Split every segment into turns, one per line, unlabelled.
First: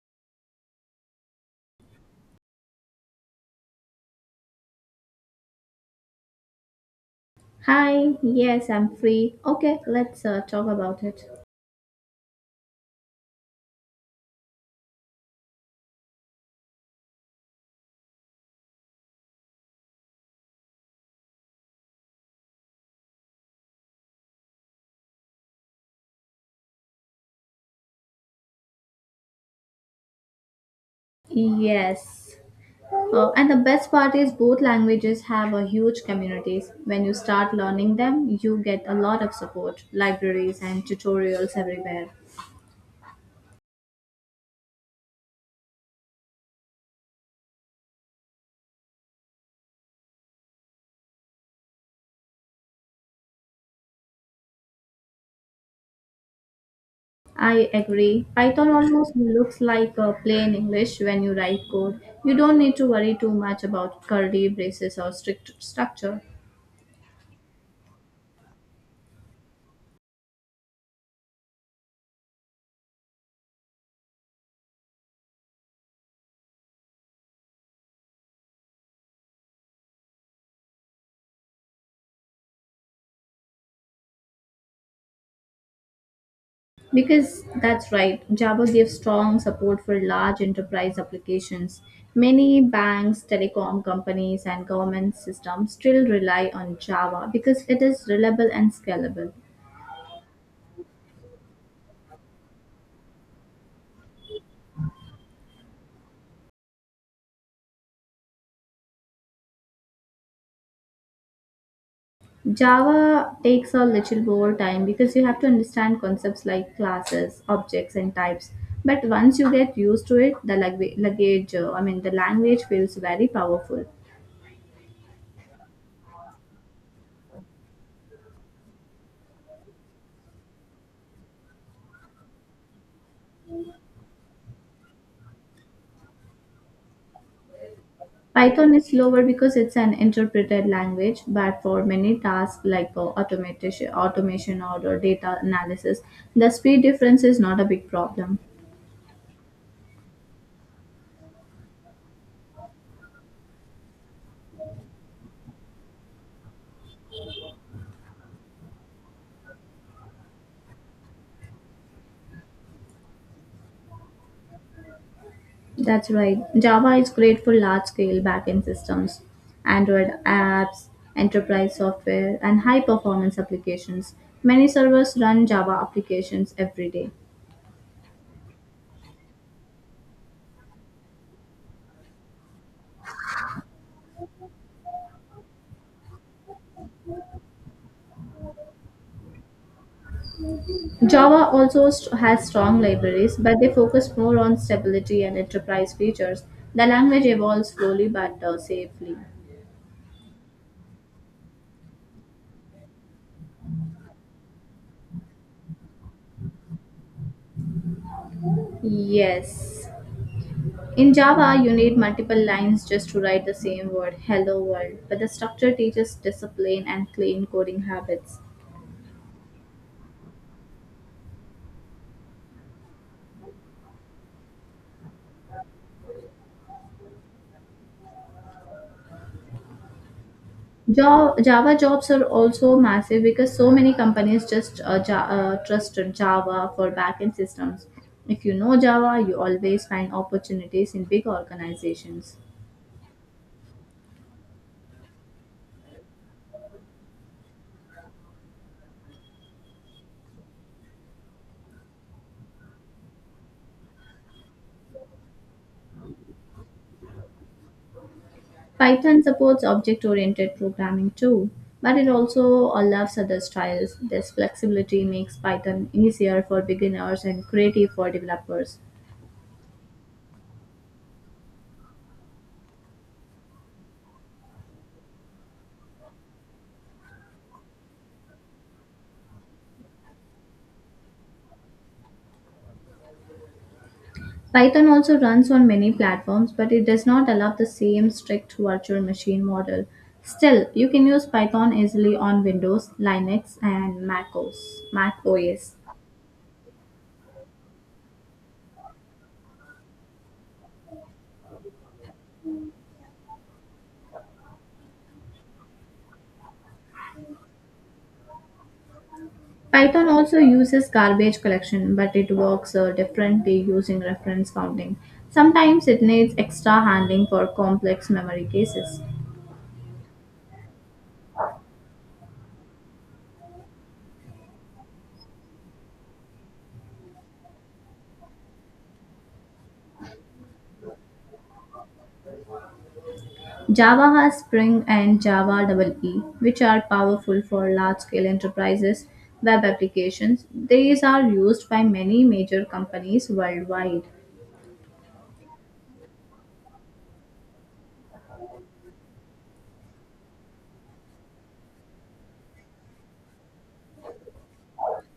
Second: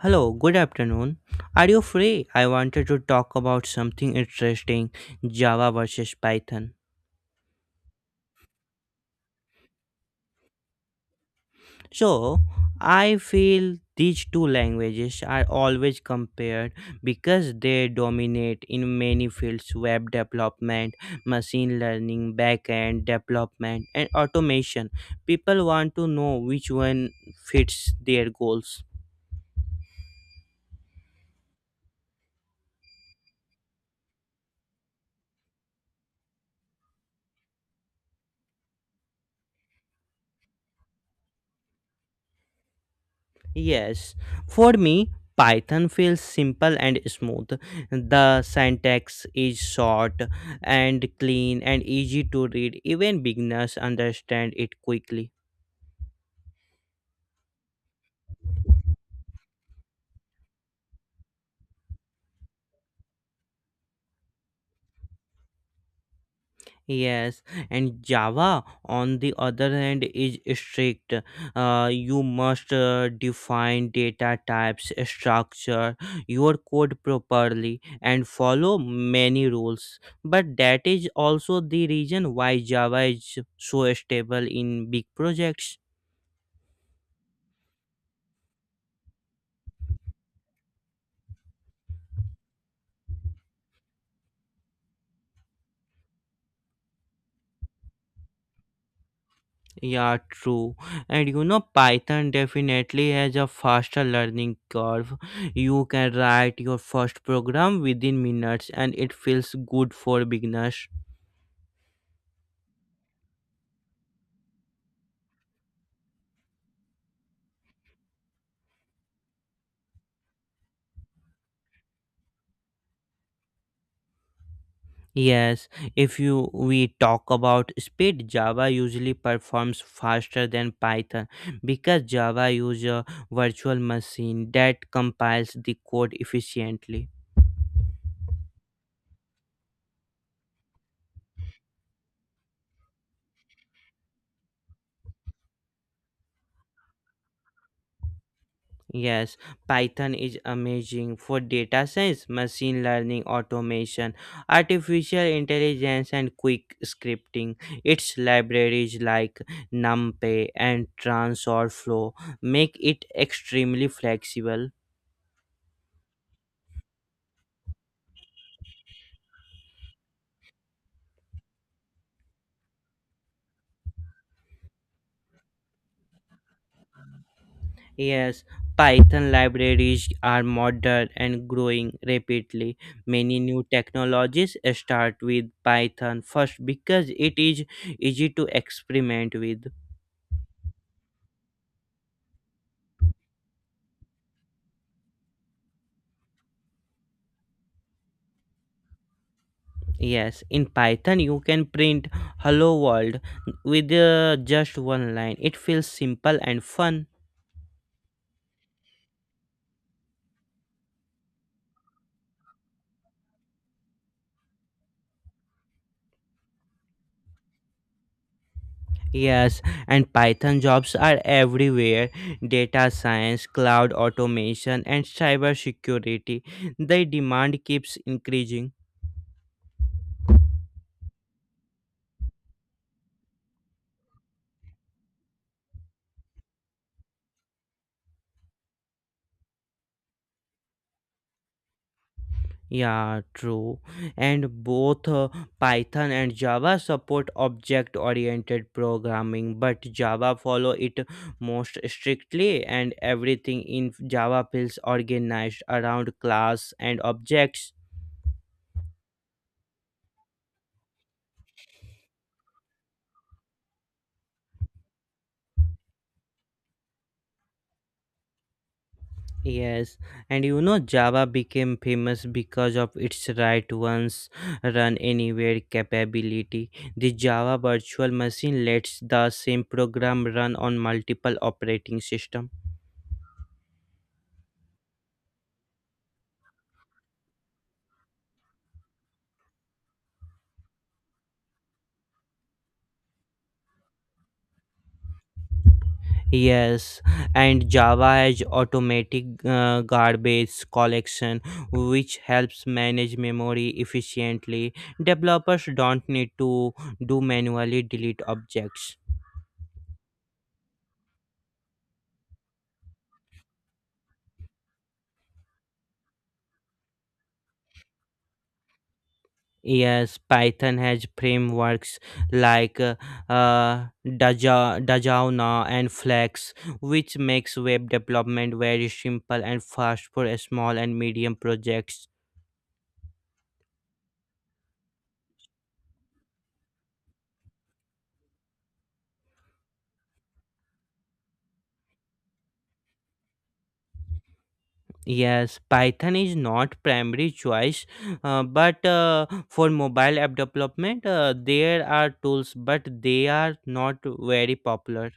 Hello, good afternoon. Are you free? I wanted to talk about something interesting, Java versus Python.
Hi, yes, I'm free. Okay, let's talk about it.
So, I feel these two languages are always compared because they dominate in many fields: web development, machine learning, backend development, and automation. People want to know which one fits their goals.
Yes. And the best part is both languages have a huge communities. When you start learning them, you get a lot of support, libraries and tutorials everywhere.
Yes, for me, Python feels simple and smooth. The syntax is short and clean and easy to read. Even beginners understand it quickly.
I agree. Python almost looks like plain English when you write code. You don't need to worry too much about curly braces or strict structure.
Yes, and Java, on the other hand, is strict. You must define data types, structure your code properly, and follow many rules. But that is also the reason why Java is so stable in big projects.
Because that's right, Java gives strong support for large enterprise applications. Many banks, telecom companies, and government systems still rely on Java because it is reliable and scalable.
Yeah, true. And Python definitely has a faster learning curve. You can write your first program within minutes and it feels good for beginners.
Java takes a little more time because you have to understand concepts like classes, objects, and types. But once you get used to it, the language, luggage, I mean, the language feels very powerful.
Yes, if you we talk about speed, Java usually performs faster than Python because Java uses a virtual machine that compiles the code efficiently.
Python is slower because it's an interpreted language, but for many tasks like automation or data analysis, the speed difference is not a big problem.
Yes, Python is amazing for data science, machine learning, automation, artificial intelligence, and quick scripting. Its libraries like NumPy and TensorFlow make it extremely flexible.
That's right. Java is great for large scale backend systems, Android apps, enterprise software, and high performance applications. Many servers run Java applications every day.
Yes, Python libraries are modern and growing rapidly. Many new technologies start with Python first because it is easy to experiment with.
Java also has strong libraries, but they focus more on stability and enterprise features. The language evolves slowly but safely.
Yes, in Python you can print hello world with just one line. It feels simple and fun.
Yes. In Java, you need multiple lines just to write the same word, hello world, but the structure teaches discipline and clean coding habits.
Yes, and Python jobs are everywhere. Data science, cloud automation and cybersecurity. The demand keeps increasing.
Java jobs are also massive because so many companies just trust Java for backend systems. If you know Java, you always find opportunities in big organizations.
Yeah, true. And both Python and Java support object-oriented programming, but Java follow it most strictly and everything in Java feels organized around class and objects.
Python supports object oriented programming too, but it also allows other styles. This flexibility makes Python easier for beginners and creative for developers.
Yes, and you know Java became famous because of its write once run anywhere capability. The Java virtual machine lets the same program run on multiple operating systems.
Python also runs on many platforms, but it does not allow the same strict virtual machine model. Still, you can use Python easily on Windows, Linux, and Mac OS. Mac OS.
Yes, and Java has automatic garbage collection, which helps manage memory efficiently. Developers don't need to do manually delete objects.
Python also uses garbage collection, but it works differently using reference counting. Sometimes it needs extra handling for complex memory cases.
Yes, Python has frameworks like Dajaona and Flex, which makes web development very simple and fast for small and medium projects.
Java has Spring and Java EE, which are powerful for large scale enterprises, web applications. These are used by many major companies worldwide.
Yes, Python is not primary choice, but for mobile app development, there are tools, but they are not very popular.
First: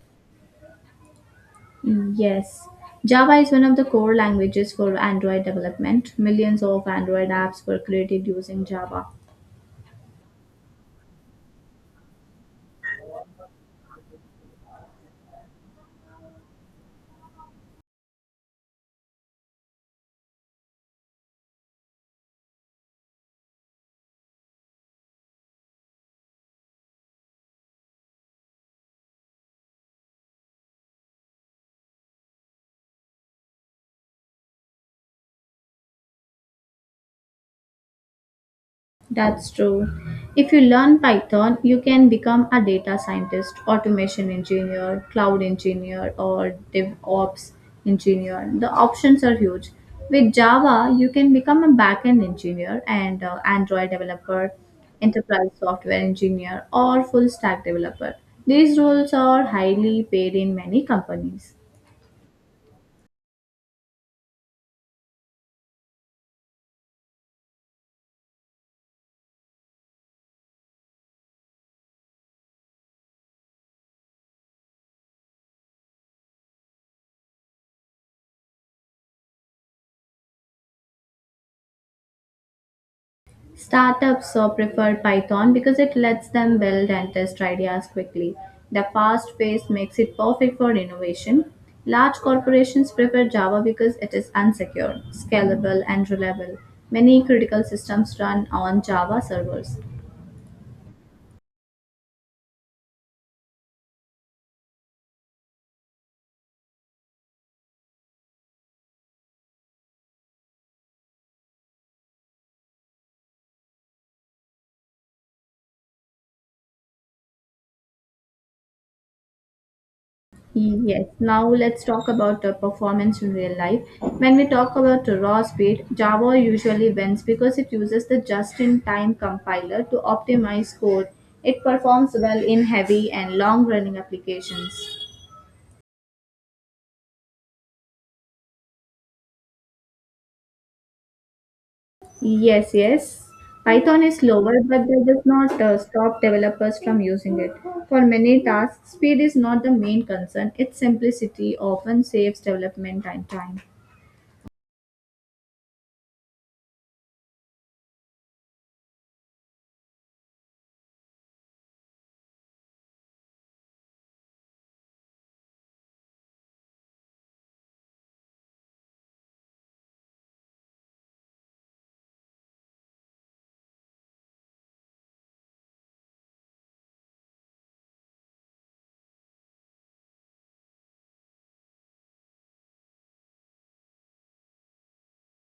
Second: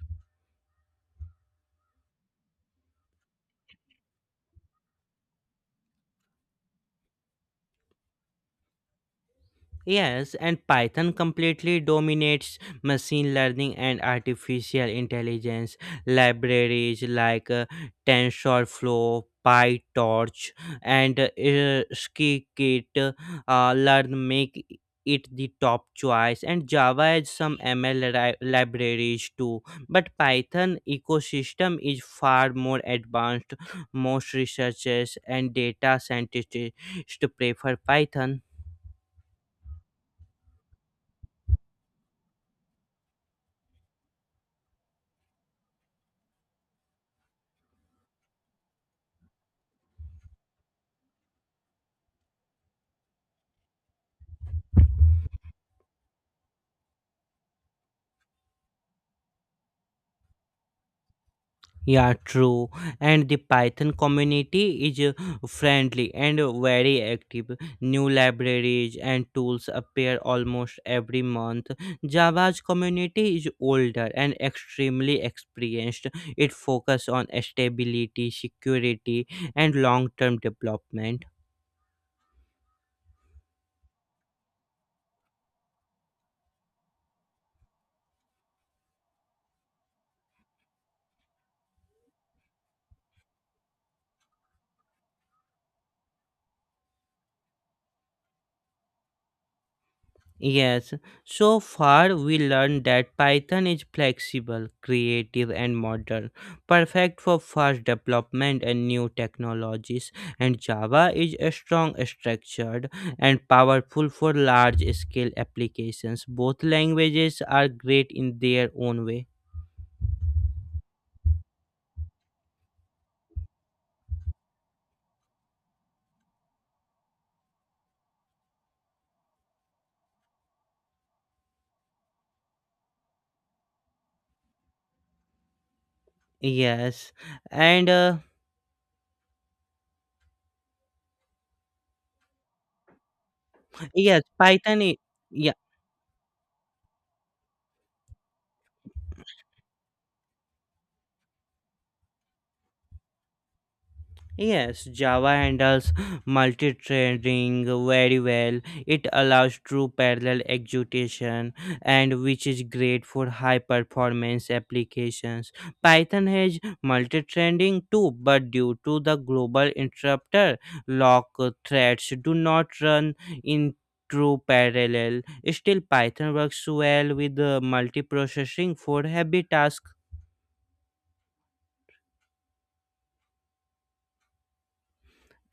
Yes. Java is one of the core languages for Android development. Millions of Android apps were created using Java.
Yes, and Python completely dominates machine learning and artificial intelligence. Libraries like TensorFlow, PyTorch, and Scikit learn make it the top choice. And Java has some ML libraries too, but Python ecosystem is far more advanced. Most researchers and data scientists prefer Python.
That's true. If you learn Python, you can become a data scientist, automation engineer, cloud engineer, or DevOps engineer. The options are huge. With Java, you can become a backend engineer and Android developer, enterprise software engineer, or full stack developer. These roles are highly paid in many companies.
Yeah, true. And the Python community is friendly and very active. New libraries and tools appear almost every month. Java's community is older and extremely experienced. It focuses on stability, security, and long term development.
Startups prefer Python because it lets them build and test ideas quickly. The fast pace makes it perfect for innovation. Large corporations prefer Java because it is unsecure, scalable, and reliable. Many critical systems run on Java servers.
Yes, so far we learned that Python is flexible, creative, and modern, perfect for fast development and new technologies, and Java is a strong, structured, and powerful for large scale applications. Both languages are great in their own way.
Yes, now let's talk about the performance in real life. When we talk about the raw speed, Java usually wins because it uses the just in time compiler to optimize code. It performs well in heavy and long running applications.
Yes, and
Yes, yes. Python is
yes,
slower,
Python.
but that does
Yeah.
not stop developers from using it. For many tasks, speed is not the main concern, its simplicity often saves development and time.
Yes, Java handles multi-threading very well. It allows true parallel execution and which is great for high-performance applications. Python has multi-threading too, but due to the global interrupter, lock threads do not run in true parallel. Still, Python works well with multiprocessing for heavy tasks.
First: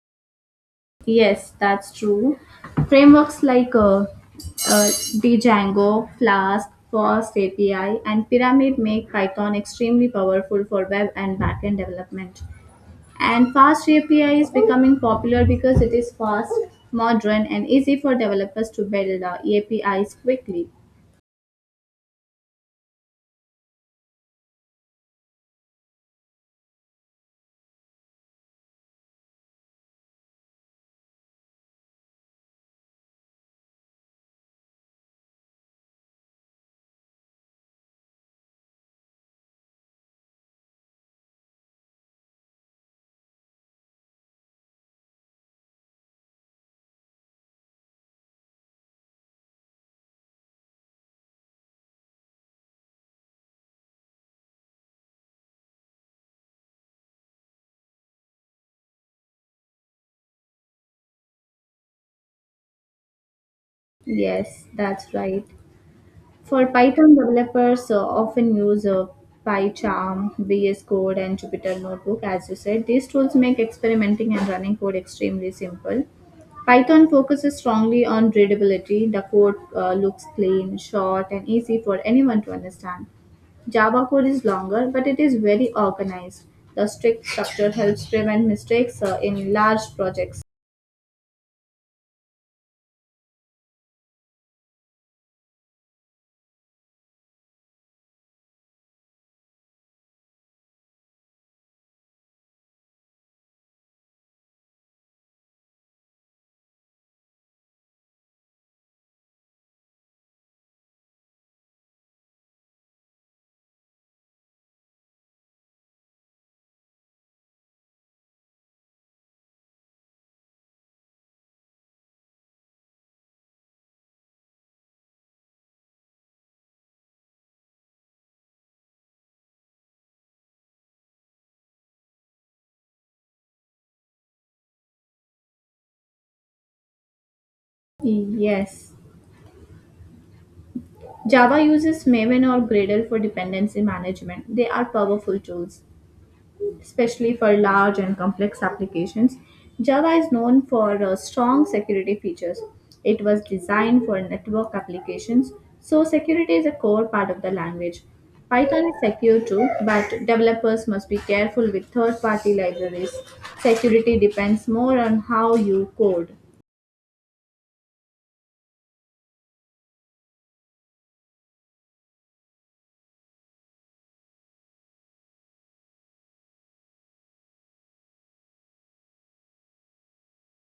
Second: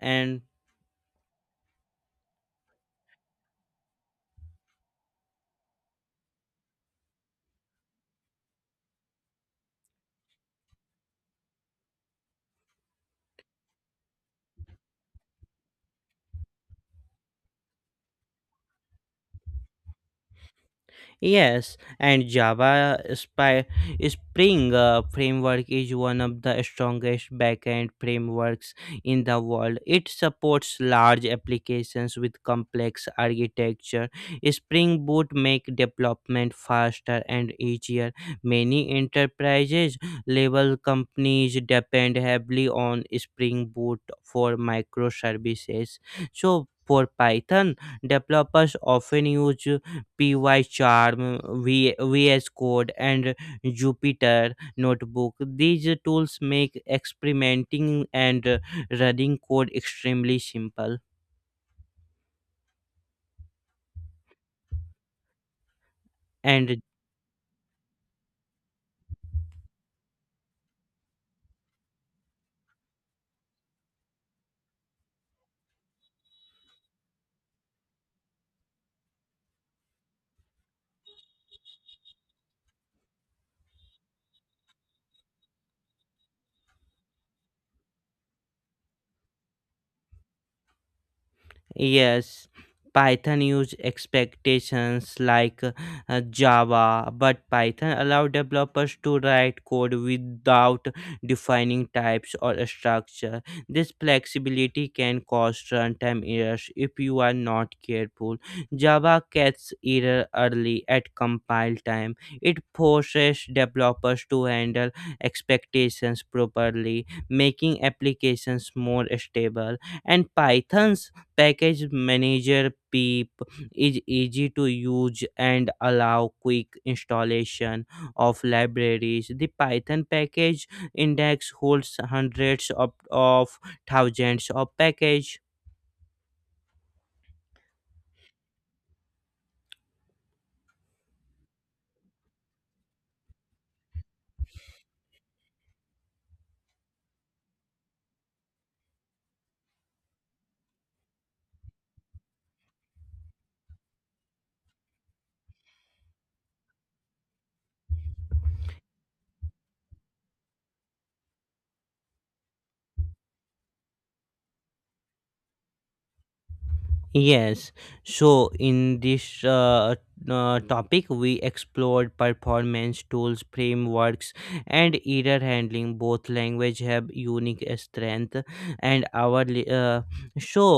And
Yes, that's true. Frameworks like Django, Flask, Fast API, and Pyramid make Python extremely powerful for web and backend development. And Fast API is becoming popular because it is fast, modern, and easy for developers to build APIs quickly.
yes, and Java Spy Spring framework is one of the strongest backend frameworks in the world. It supports large applications with complex architecture. Spring Boot make development faster and easier. Many enterprises level companies depend heavily on Spring Boot for microservices. So for Python, developers often use Pycharm, vs code and jupyter notebook. These tools make experimenting and running code extremely simple.
Yes, that's right. For
And
Python developers, often use PyCharm, VS Code, and Jupyter Notebook. As you said, these tools make experimenting and running code extremely simple. Python focuses strongly on readability. The code looks clean, short, and easy for anyone to understand. Java code is longer, but it is very organized. The strict structure helps prevent mistakes in large projects.
yes, Python used expectations like Java, but Python allowed developers to write code without defining types or a structure. This flexibility can cause runtime errors if you are not careful. Java catches error early at compile time. It forces developers to handle expectations properly, making applications more stable. And Python's Package Manager Peep is easy to use and allow quick installation of libraries. The Python package index holds hundreds of thousands of packages.
Yes. Java uses Maven or Gradle for dependency management. They are powerful tools, especially for large and complex applications. Java is known for strong security features. It was designed for network applications, so security is a core part of the language. Python is secure too, but developers must be careful with third party libraries. Security depends more on how you code.
Yes. So in this topic, we explored performance tools, frameworks, and error handling. Both language have unique strength, and our so.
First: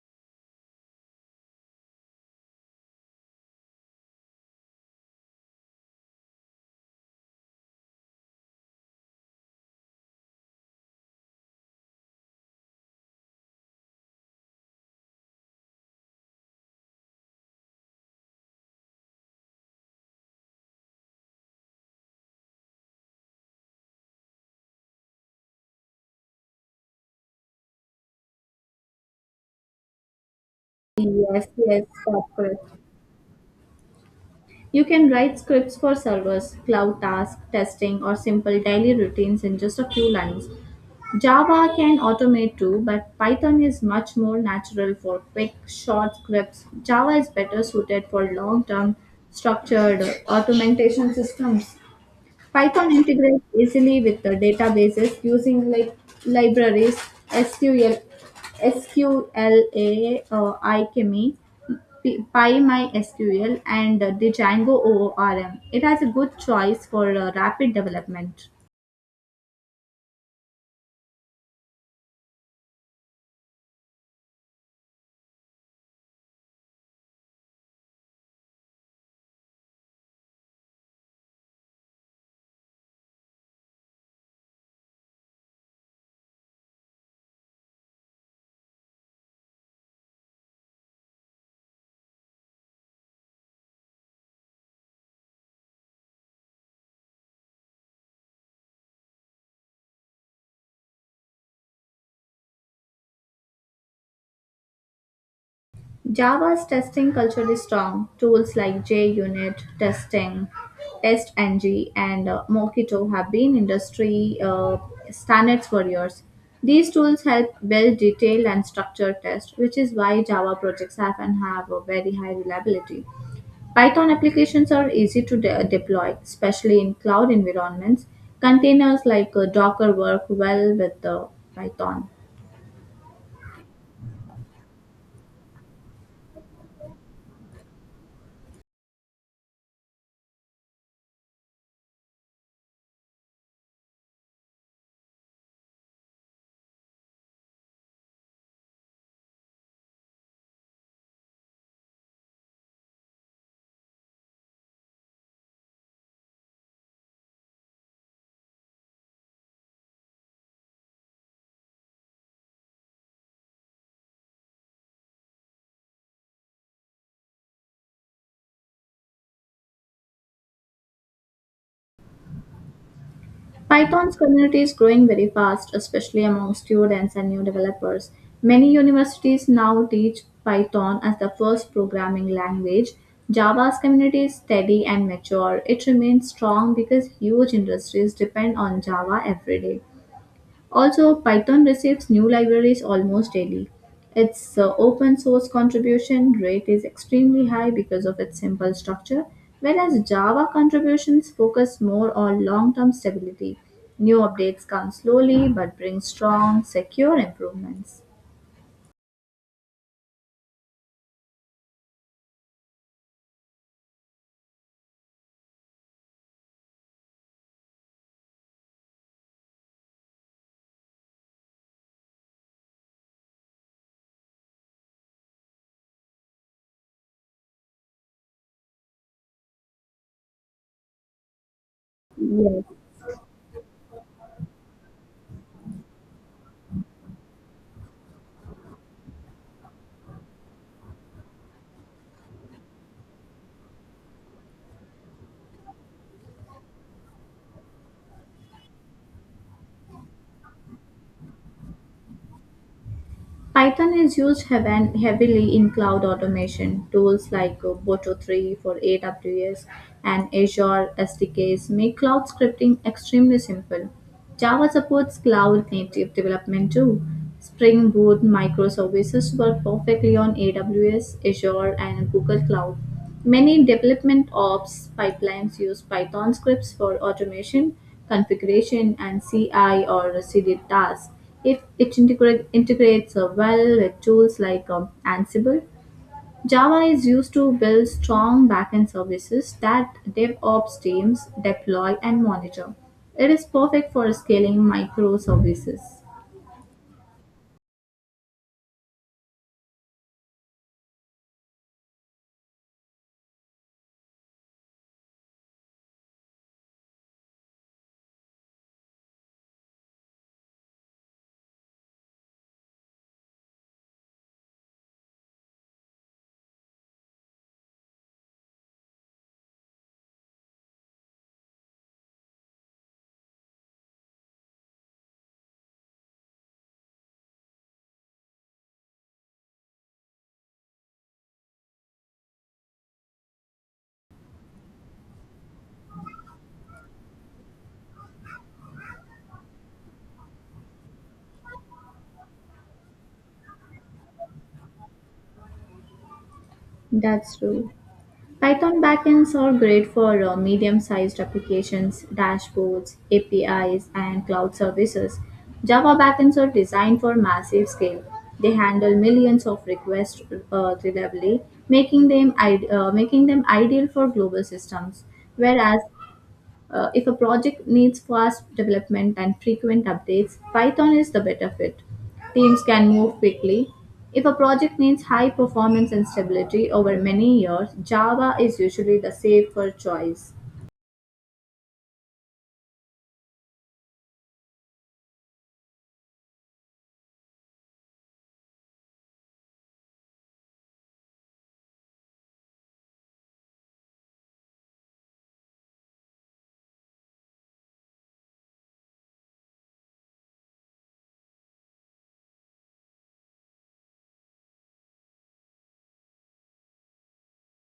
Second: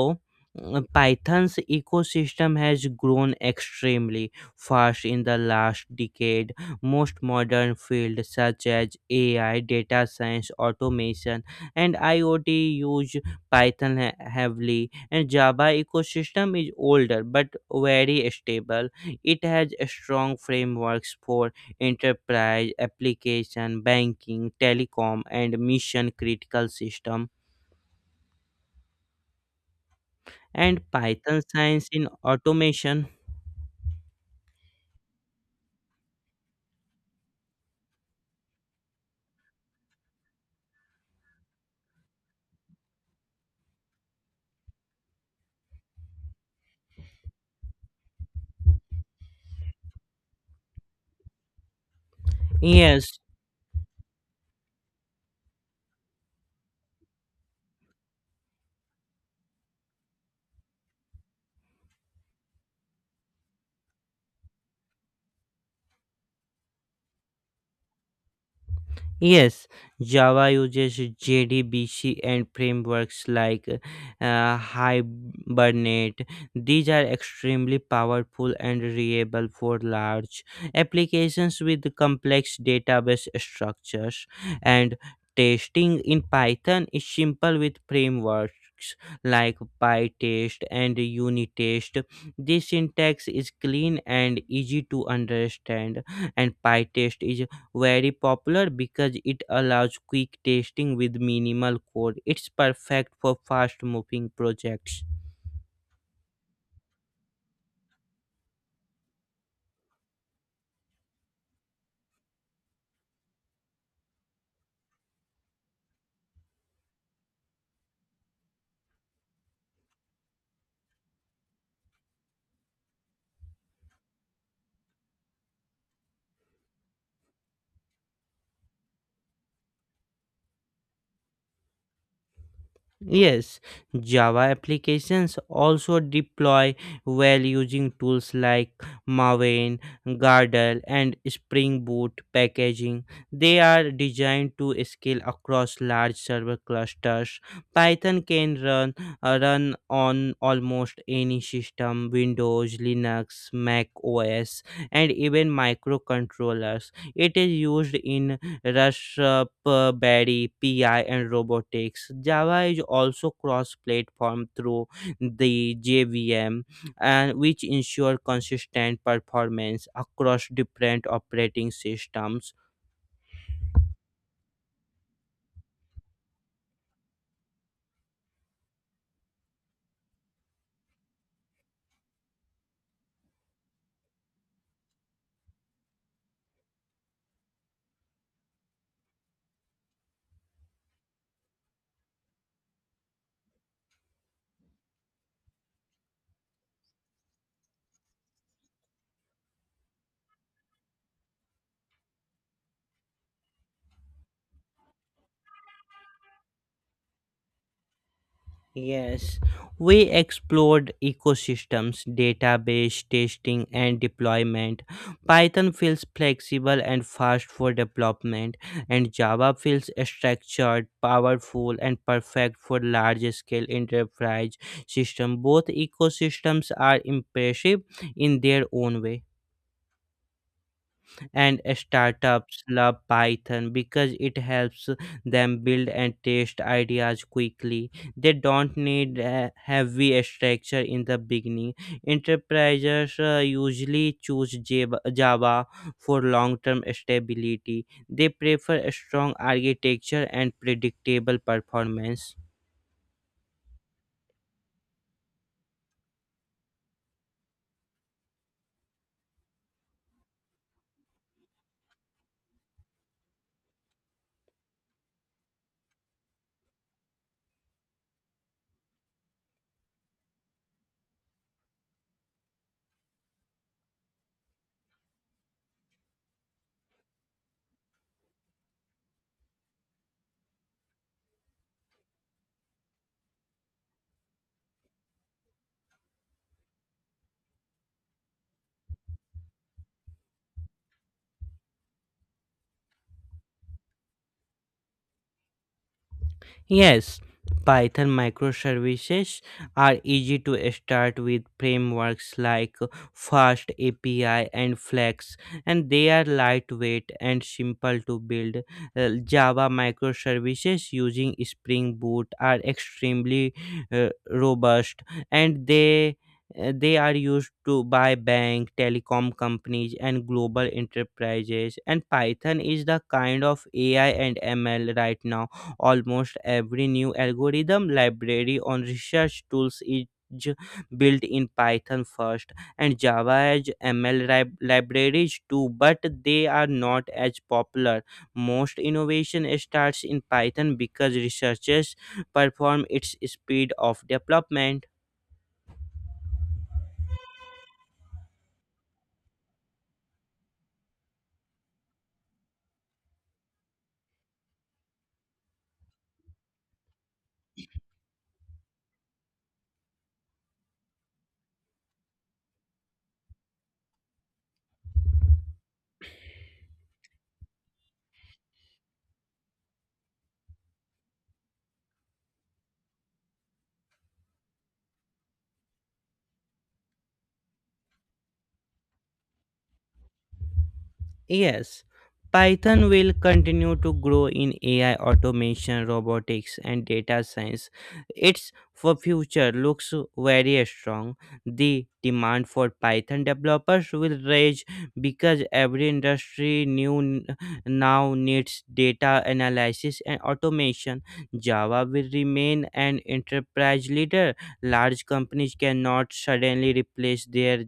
Python's ecosystem has grown extremely fast in the last decade. Most modern fields such as AI, data science, automation, and IoT use Python heavily. And Java ecosystem is older but very stable. It has strong frameworks for enterprise, application, banking, telecom, and mission critical system. And Python
Yes, yes,
science in
that's correct.
automation.
You can write scripts for servers, cloud tasks, testing, or simple daily routines in just a few lines. Java can automate too, but Python is much more natural for quick, short scripts. Java is better suited for long term, structured automation systems. Python
Yes,
integrates easily with the databases using like libraries SQL, SQLA, iChemy, PyMySQL, and the Django ORM. It has a good choice for rapid development.
yes, Java uses JDBC and frameworks like Hibernate. These are extremely powerful and reliable for large applications with complex database structures. And testing in Python is simple with frameworks like PyTest and Unitest. This syntax is clean and easy to understand, and PyTest is very popular because it allows quick tasting with minimal code. It's perfect for fast moving projects.
Java's testing culture is strong. Tools like JUnit testing, TestNG, and Mockito have been industry standards for years. These tools help build detailed and structured tests, which is why Java projects have and have a very high reliability. Python applications are easy to deploy, especially in cloud environments. Containers like Docker work well with Python.
Yes, Java applications also deploy well using tools like Maven, Gardel, and Spring Boot packaging. They are designed to scale across large server clusters. Python can run on almost any system: Windows, Linux, Mac OS, and even microcontrollers. It is used in Rasp, Berry, PI, and Robotics. Java is also cross platform through the JVM, and which ensure consistent performance across different operating systems.
Python's community is growing very fast, especially among students and new developers. Many universities now teach Python as the first programming language. Java's community is steady and mature. It remains strong because huge industries depend on Java every day. Also, Python receives new libraries almost daily. Its open source contribution rate is extremely high because of its simple structure, whereas Java contributions focus more on long term stability. New updates come slowly but bring strong, secure improvements.
Yes, we explored ecosystems, database testing, and deployment. Python feels flexible and fast for development, and Java feels structured, powerful, and perfect for large scale enterprise systems. Both ecosystems are impressive in their own way. And startups love Python because it helps them build and test ideas quickly. They don't need a heavy structure in the beginning. Enterprises usually choose Java for long-term stability. They prefer a strong architecture and predictable performance.
Python is used heavily in cloud automation. Tools like Boto 3 for AWS and Azure SDKs make cloud scripting extremely simple. Java supports cloud native development too. Spring Boot microservices work perfectly on AWS, Azure, and Google Cloud. Many development ops pipelines use Python scripts for automation, configuration, and CI or CD tasks. If it integrates well with tools like Ansible, Java is used to build strong backend services that DevOps teams deploy and monitor. It is perfect for scaling microservices.
Yes, Python microservices are easy to start with frameworks like Fast API and Flex, and they are lightweight and simple to build. Java microservices using Spring Boot are extremely robust, and they are used to by bank telecom companies and global enterprises. And Python is the kind of AI and ML right now. Almost every new algorithm, library, or research tools is built in Python first. And Java as ML libraries too, but they are not as popular. Most innovation starts in Python because researchers perform its speed of development.
That's true. Python backends are great for medium-sized applications, dashboards, APIs, and cloud services. Java backends are designed for massive scale. They handle millions of requests reliably, making them making them ideal for global systems. Whereas if a project needs fast development and frequent updates, Python is the better fit. Teams can move quickly. If a project needs high performance and stability over many years, Java is usually the safer choice.
Yes, Python will continue to grow in AI automation, robotics, and data science. Its for future looks very strong. The demand for Python developers will rise because every industry new now needs data analysis and automation. Java will remain an enterprise leader. Large companies cannot suddenly replace their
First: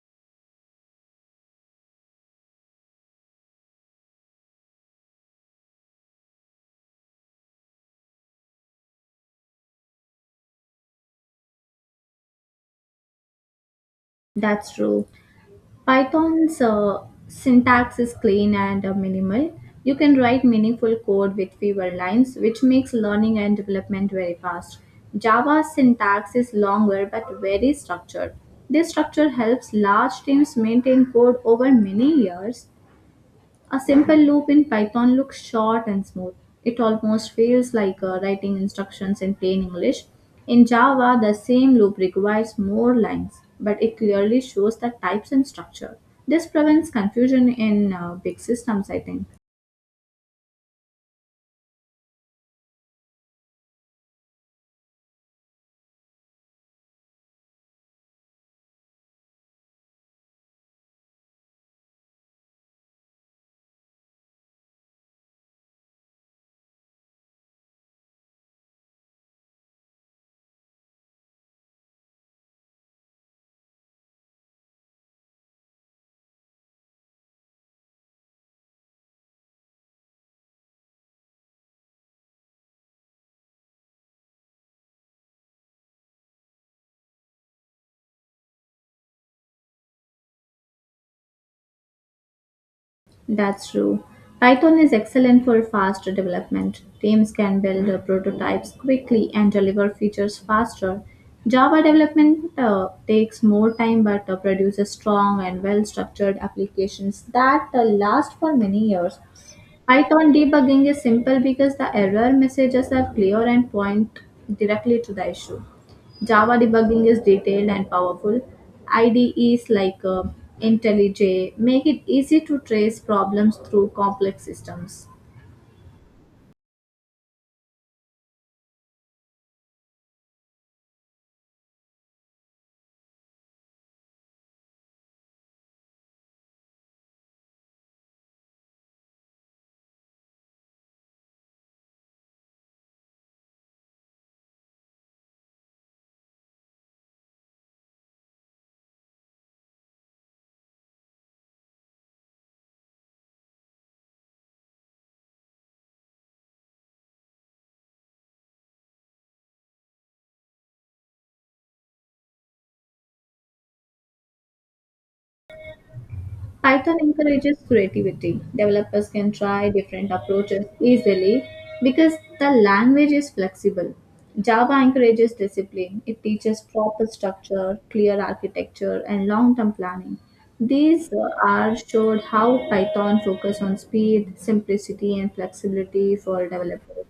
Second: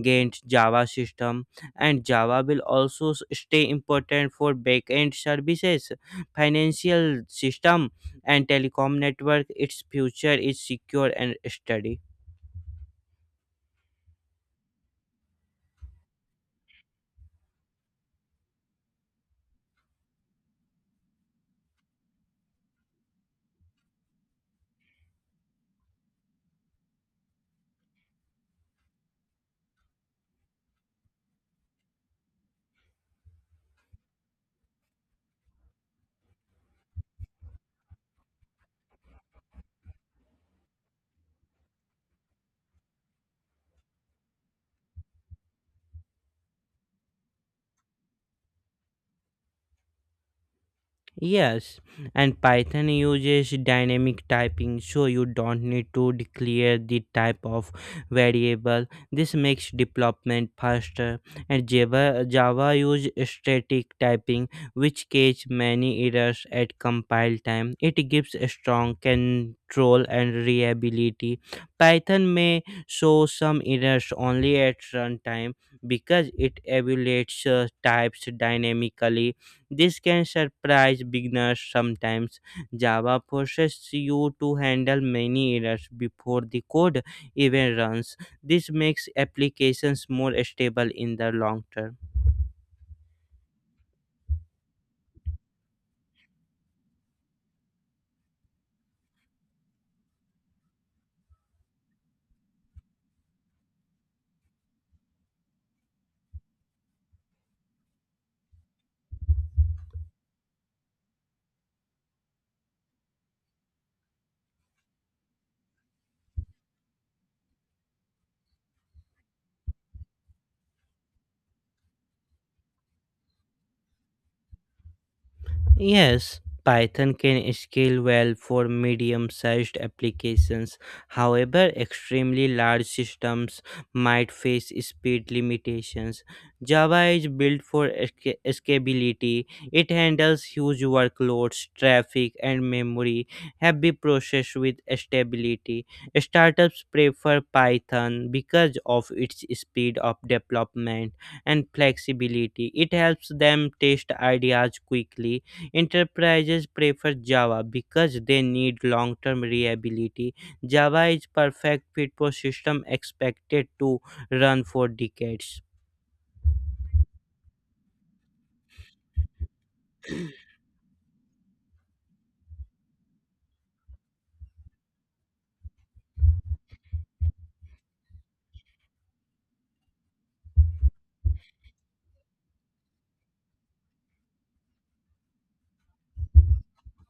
gained Java system. And Java will also stay important for backend services, financial system, and telecom network. Its future is secure and steady.
That's true. Python's syntax is clean and minimal. You can write meaningful code with fewer lines, which makes learning and development very fast. Java's syntax is longer but very structured. This structure helps large teams maintain code over many years. A simple loop in Python looks short and smooth. It almost feels like writing instructions in plain English. In Java, the same loop requires more lines, but it clearly shows the types and structure. This prevents confusion in big systems, I think.
Yes, and Python uses dynamic typing so you don't need to declare the type of variable. This makes development faster. And Java uses static typing which catch many errors at compile time. It gives a strong control and reliability. Python may show some errors only at runtime because it evaluates types dynamically. This can surprise beginners sometimes. Java forces you to handle many errors before the code even runs. This makes applications more stable in the long term.
That's true. Python is excellent for fast development. Teams can build prototypes quickly and deliver features faster. Java development takes more time but produces strong and well structured applications that last for many years. Python debugging is simple because the error messages are clear and point directly to the issue. Java debugging is detailed and powerful. IDEs like IntelliJ make it easy to trace problems through complex systems.
Yes, Python can scale well for medium sized applications. However, extremely large systems might face speed limitations. Java is built for scalability, it handles huge workloads, traffic, and memory, heavy process with stability. Startups prefer Python because of its speed of development and flexibility. It helps them test ideas quickly. Enterprises prefer Java because they need long term reliability. Java is perfect fit for systems expected to run for decades.
Python encourages creativity. Developers can try different approaches easily because the language is flexible. Java encourages discipline. It teaches proper structure, clear architecture, and long-term planning. These are showed how Python focus on speed, simplicity, and flexibility for developers.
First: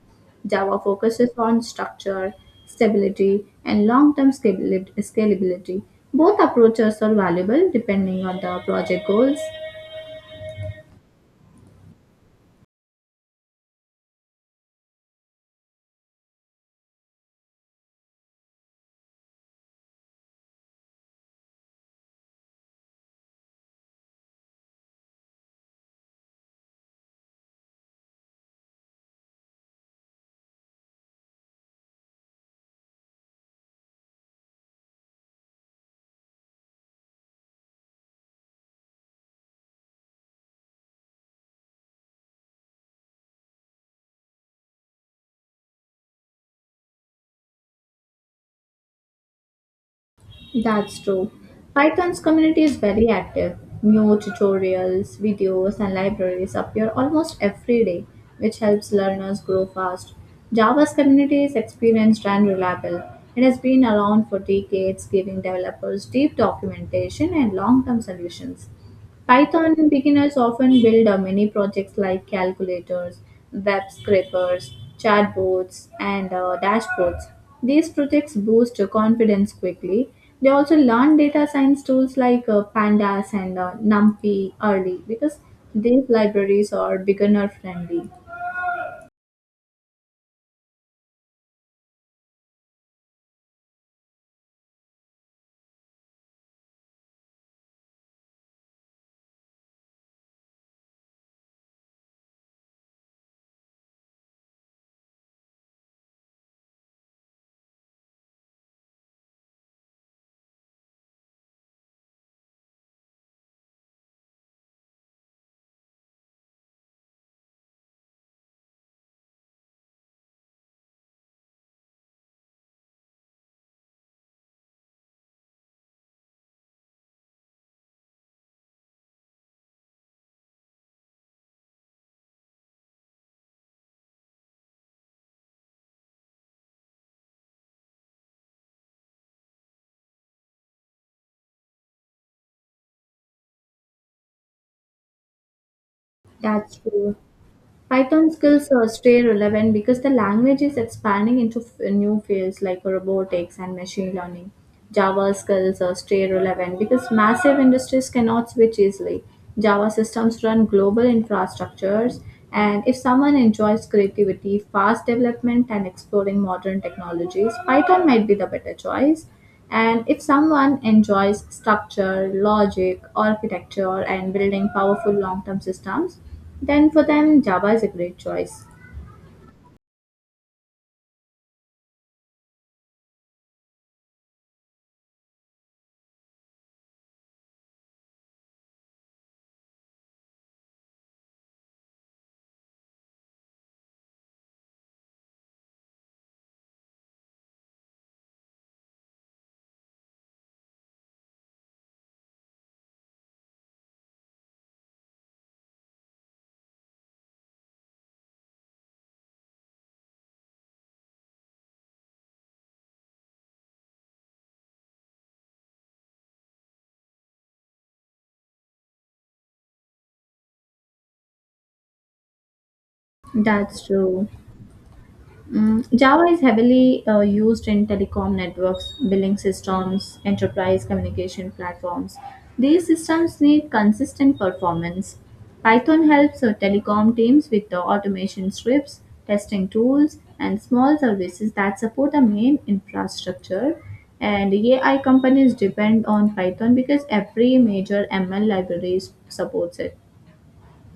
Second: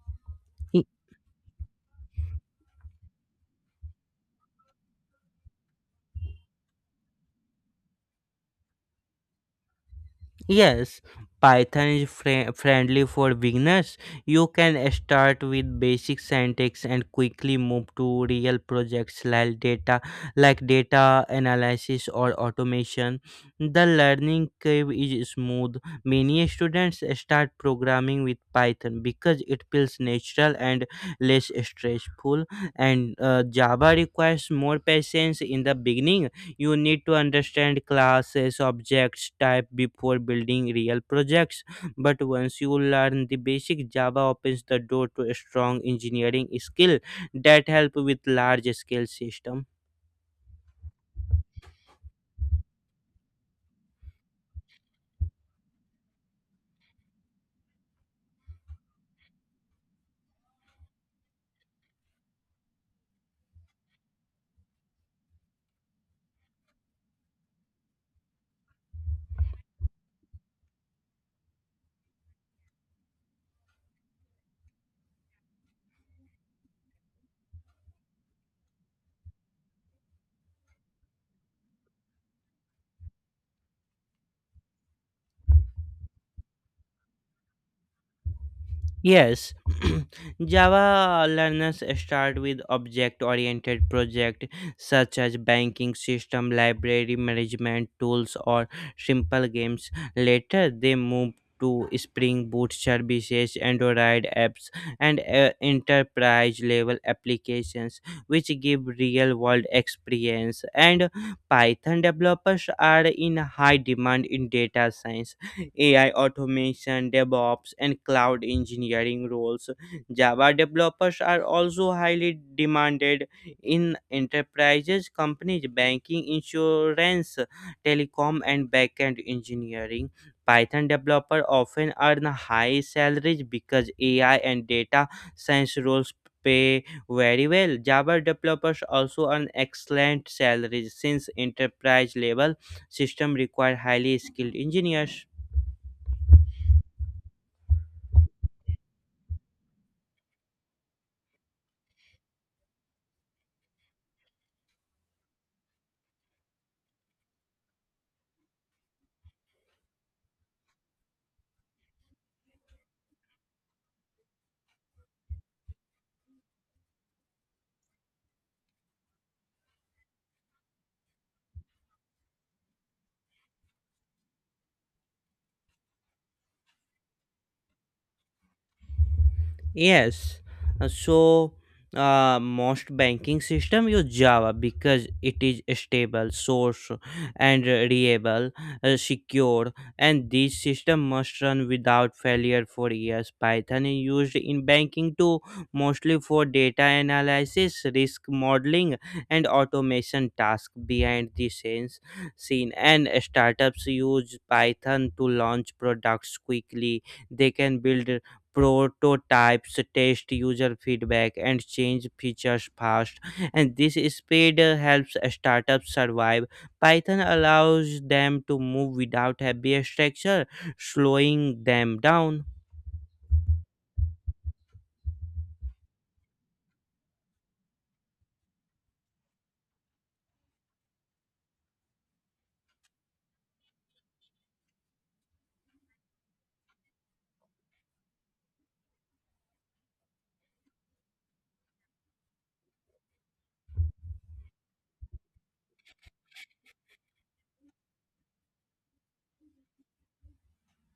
Java focuses on structure, stability, and long term scalability. Both approaches are valuable depending on the project goals.
Yes, Python is friendly for beginners. You can start with basic syntax and quickly move to real projects like data analysis or automation. The learning curve is smooth. Many students start programming with Python because it feels natural and less stressful. And Java requires more patience in the beginning. You need to understand classes, objects, type before building real projects. But once you learn the basic, Java opens the door to a strong engineering skill that help with large scale system.
That's true. Python's community is very active. New tutorials, videos, and libraries appear almost every day, which helps learners grow fast. Java's community is experienced and reliable. It has been around for decades, giving developers deep documentation and long term solutions. Python beginners often build many projects like calculators, web scrapers, chatbots, and dashboards. These projects boost your confidence quickly. They also learn data science tools like Pandas and NumPy early because these libraries are beginner friendly.
Yes, Java learners start with object oriented projects such as banking system, library management tools, or simple games. Later, they move to Spring Boot services, Android apps, and enterprise level applications, which give real world experience. And Python developers are in high demand in data science, AI automation, DevOps, and cloud engineering roles. Java developers are also highly demanded in enterprises, companies, banking, insurance, telecom, and backend engineering. Python developers often earn high salaries because AI and data science roles pay very well. Java developers also earn excellent salaries since enterprise level system require highly skilled engineers.
That's true. Python skills stay relevant because the language is expanding into new fields like robotics and machine learning. Java skills stay relevant because massive industries cannot switch easily. Java systems run global infrastructures, and if someone enjoys creativity, fast development, and exploring modern technologies, Python might be the better choice. And if someone enjoys structure, logic, architecture, and building powerful long term systems, then for them Java is a great choice.
Yes. So most banking system use Java because it is stable, source and reliable, secure, and this system must run without failure for years. Python is used in banking too, mostly for data analysis, risk modeling, and automation task behind the scenes scene. And startups use Python to launch products quickly. They can build prototypes, test user feedback, and change features fast. And this speed helps startups survive. Python allows them to move without heavy structure, slowing them down.
That's true. Mm, Java is heavily used in telecom networks, billing systems, enterprise communication platforms. These systems need consistent performance. Python helps telecom teams with the automation scripts, testing tools, and small services that support the main infrastructure. And AI companies depend on Python because every major ML library supports it.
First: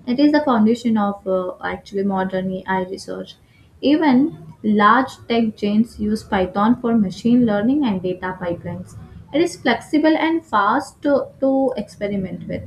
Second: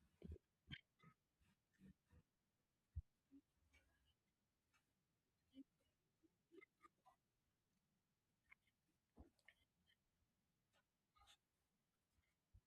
It is the foundation of actually modern AI research. Even large tech giants use Python for machine learning and data pipelines. It is flexible and fast to experiment with.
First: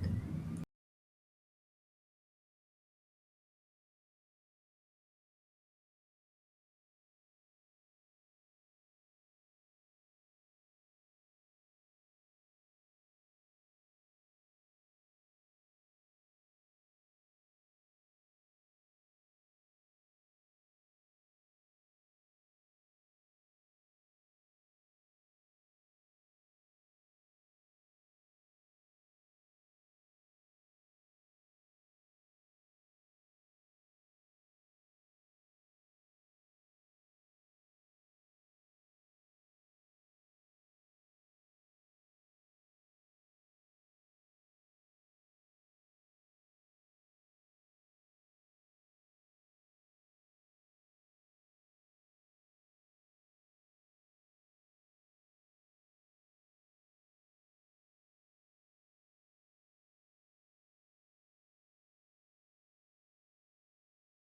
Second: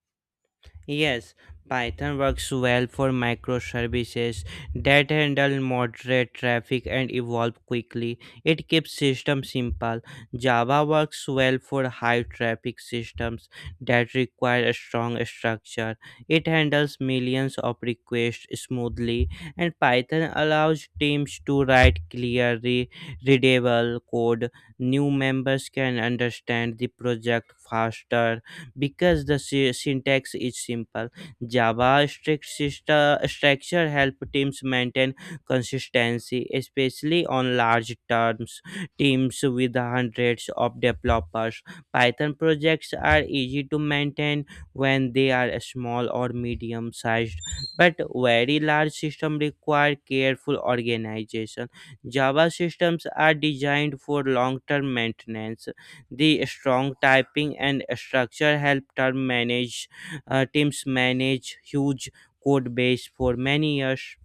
Yes, Python works well for microservices that handle moderate traffic and evolve quickly. It keeps systems simple. Java works well for high traffic systems that require a strong structure. It handles millions of requests smoothly, and Python allows teams to write clear, readable code. New members can understand the project faster because the syntax is simple. Java strict system structure help teams maintain consistency, especially on large terms teams with hundreds of developers. Python projects are easy to maintain when they are small or medium sized, but very large systems require careful organization. Java systems are designed for long term maintenance, the strong typing and structure help term manage teams manage huge code base for many years.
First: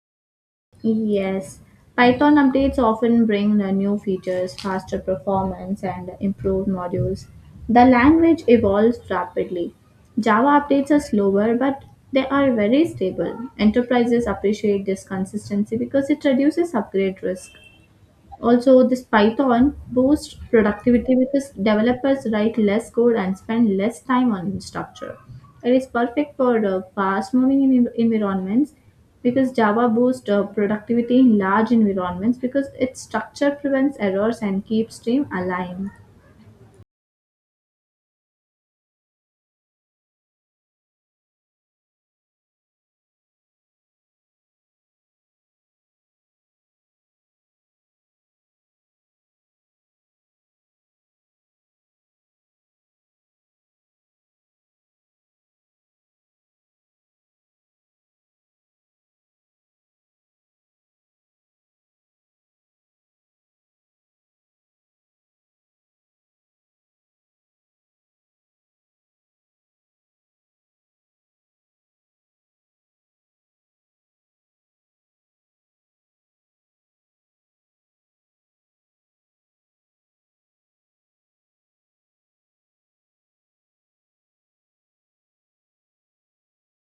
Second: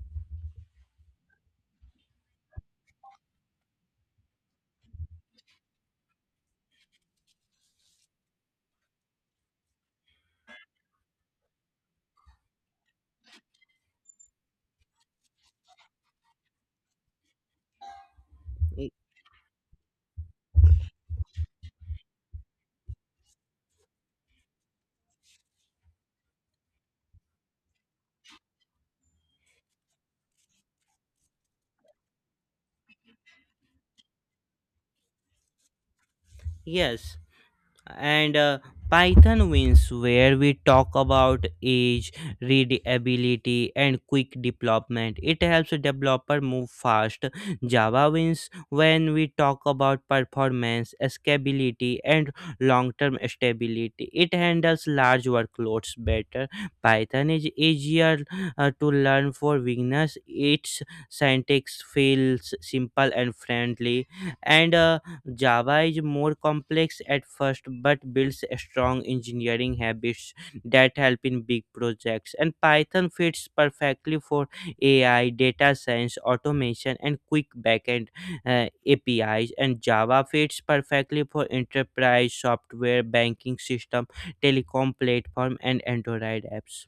Yes, Python updates often bring the new features, faster performance, and improved modules. The language evolves rapidly. Java updates are slower, but they are very stable. Enterprises appreciate this consistency because it reduces upgrade risk. Also,
Y-
this Python boosts productivity because developers write less code and spend less time on structure. It is perfect for fast-moving environments because Java boosts productivity in large environments because its structure prevents errors and keeps team aligned.
Yes. And Python wins, where we talk about age, readability, and quick development. It helps a developer move fast. Java wins when we talk about performance, scalability, and long-term stability. It handles large workloads better. Python is easier to learn for beginners. Its syntax feels simple and friendly, and Java is more complex at first but builds strong engineering habits that help in big projects. And Python fits perfectly for AI, data science, automation, and quick backend APIs. And Java fits perfectly for enterprise software, banking system, telecom platform, and Android apps.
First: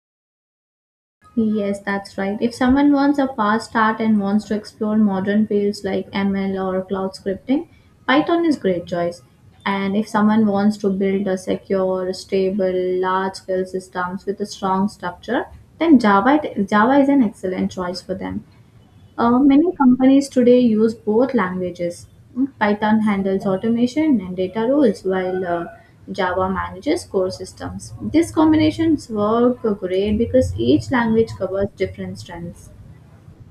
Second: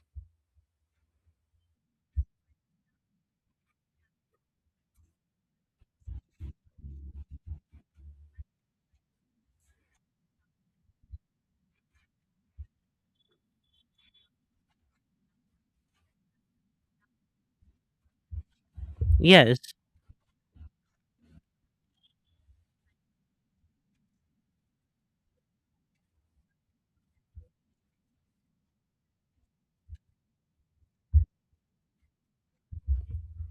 Yes, that's right. If someone wants a fast start and wants to explore modern fields like ML or cloud scripting, Python is great choice. And if someone wants to build a secure, stable, large-scale systems with a strong structure, then Java is an excellent choice for them. Uh,
Yes.
many companies today use both languages. Mm, Python handles automation and data roles, while Java manages core systems. These combinations work great because each language covers different strengths.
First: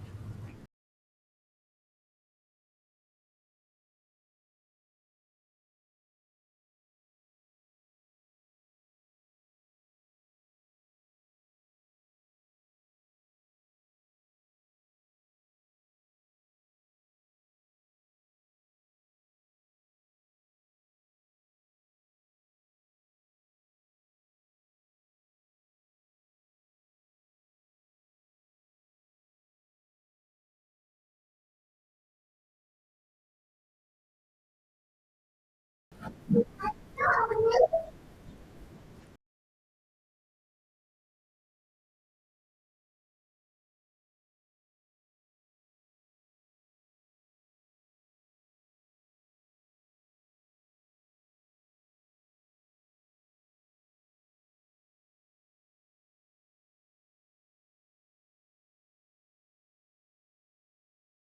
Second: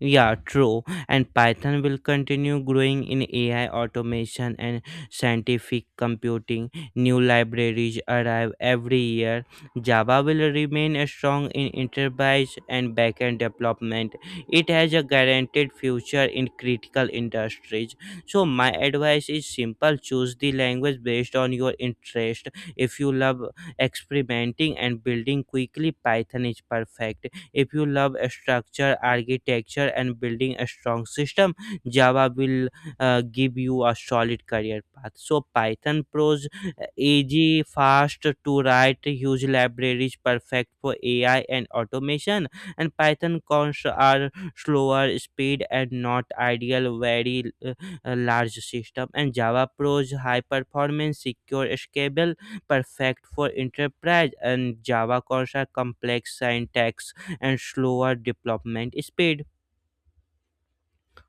Yeah, true. And Python will continue growing in AI automation and scientific computing. New libraries arrive every year. Java will remain strong in enterprise and backend development. It has a guaranteed future in critical industries. So, my advice is simple: choose the language based on your interest. If you love experimenting and building quickly, Python is perfect. If you love structure, architecture, and building a strong system, Java will give you a solid career path. So Python Pro's easy, fast to write, huge libraries, perfect for AI and automation. And Python cons are slower speed and not ideal, very large system. And Java Pro's high performance, secure, scalable, perfect for enterprise. And Java cons are complex syntax and slower development speed.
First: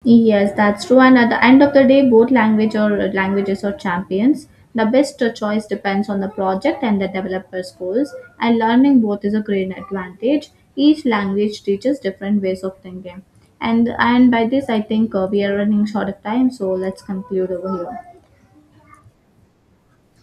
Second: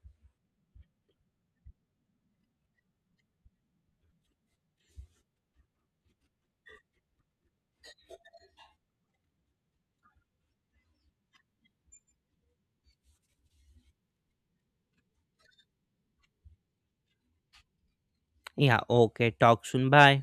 Yes, that's true. And at the end of the day, both languages are champions. The best choice depends on the project and the developer's goals, and learning both is a great advantage. Each language teaches different ways of thinking. And by this, I think we are running short of time, so let's conclude over here.
Yeah, okay, talk soon. Bye.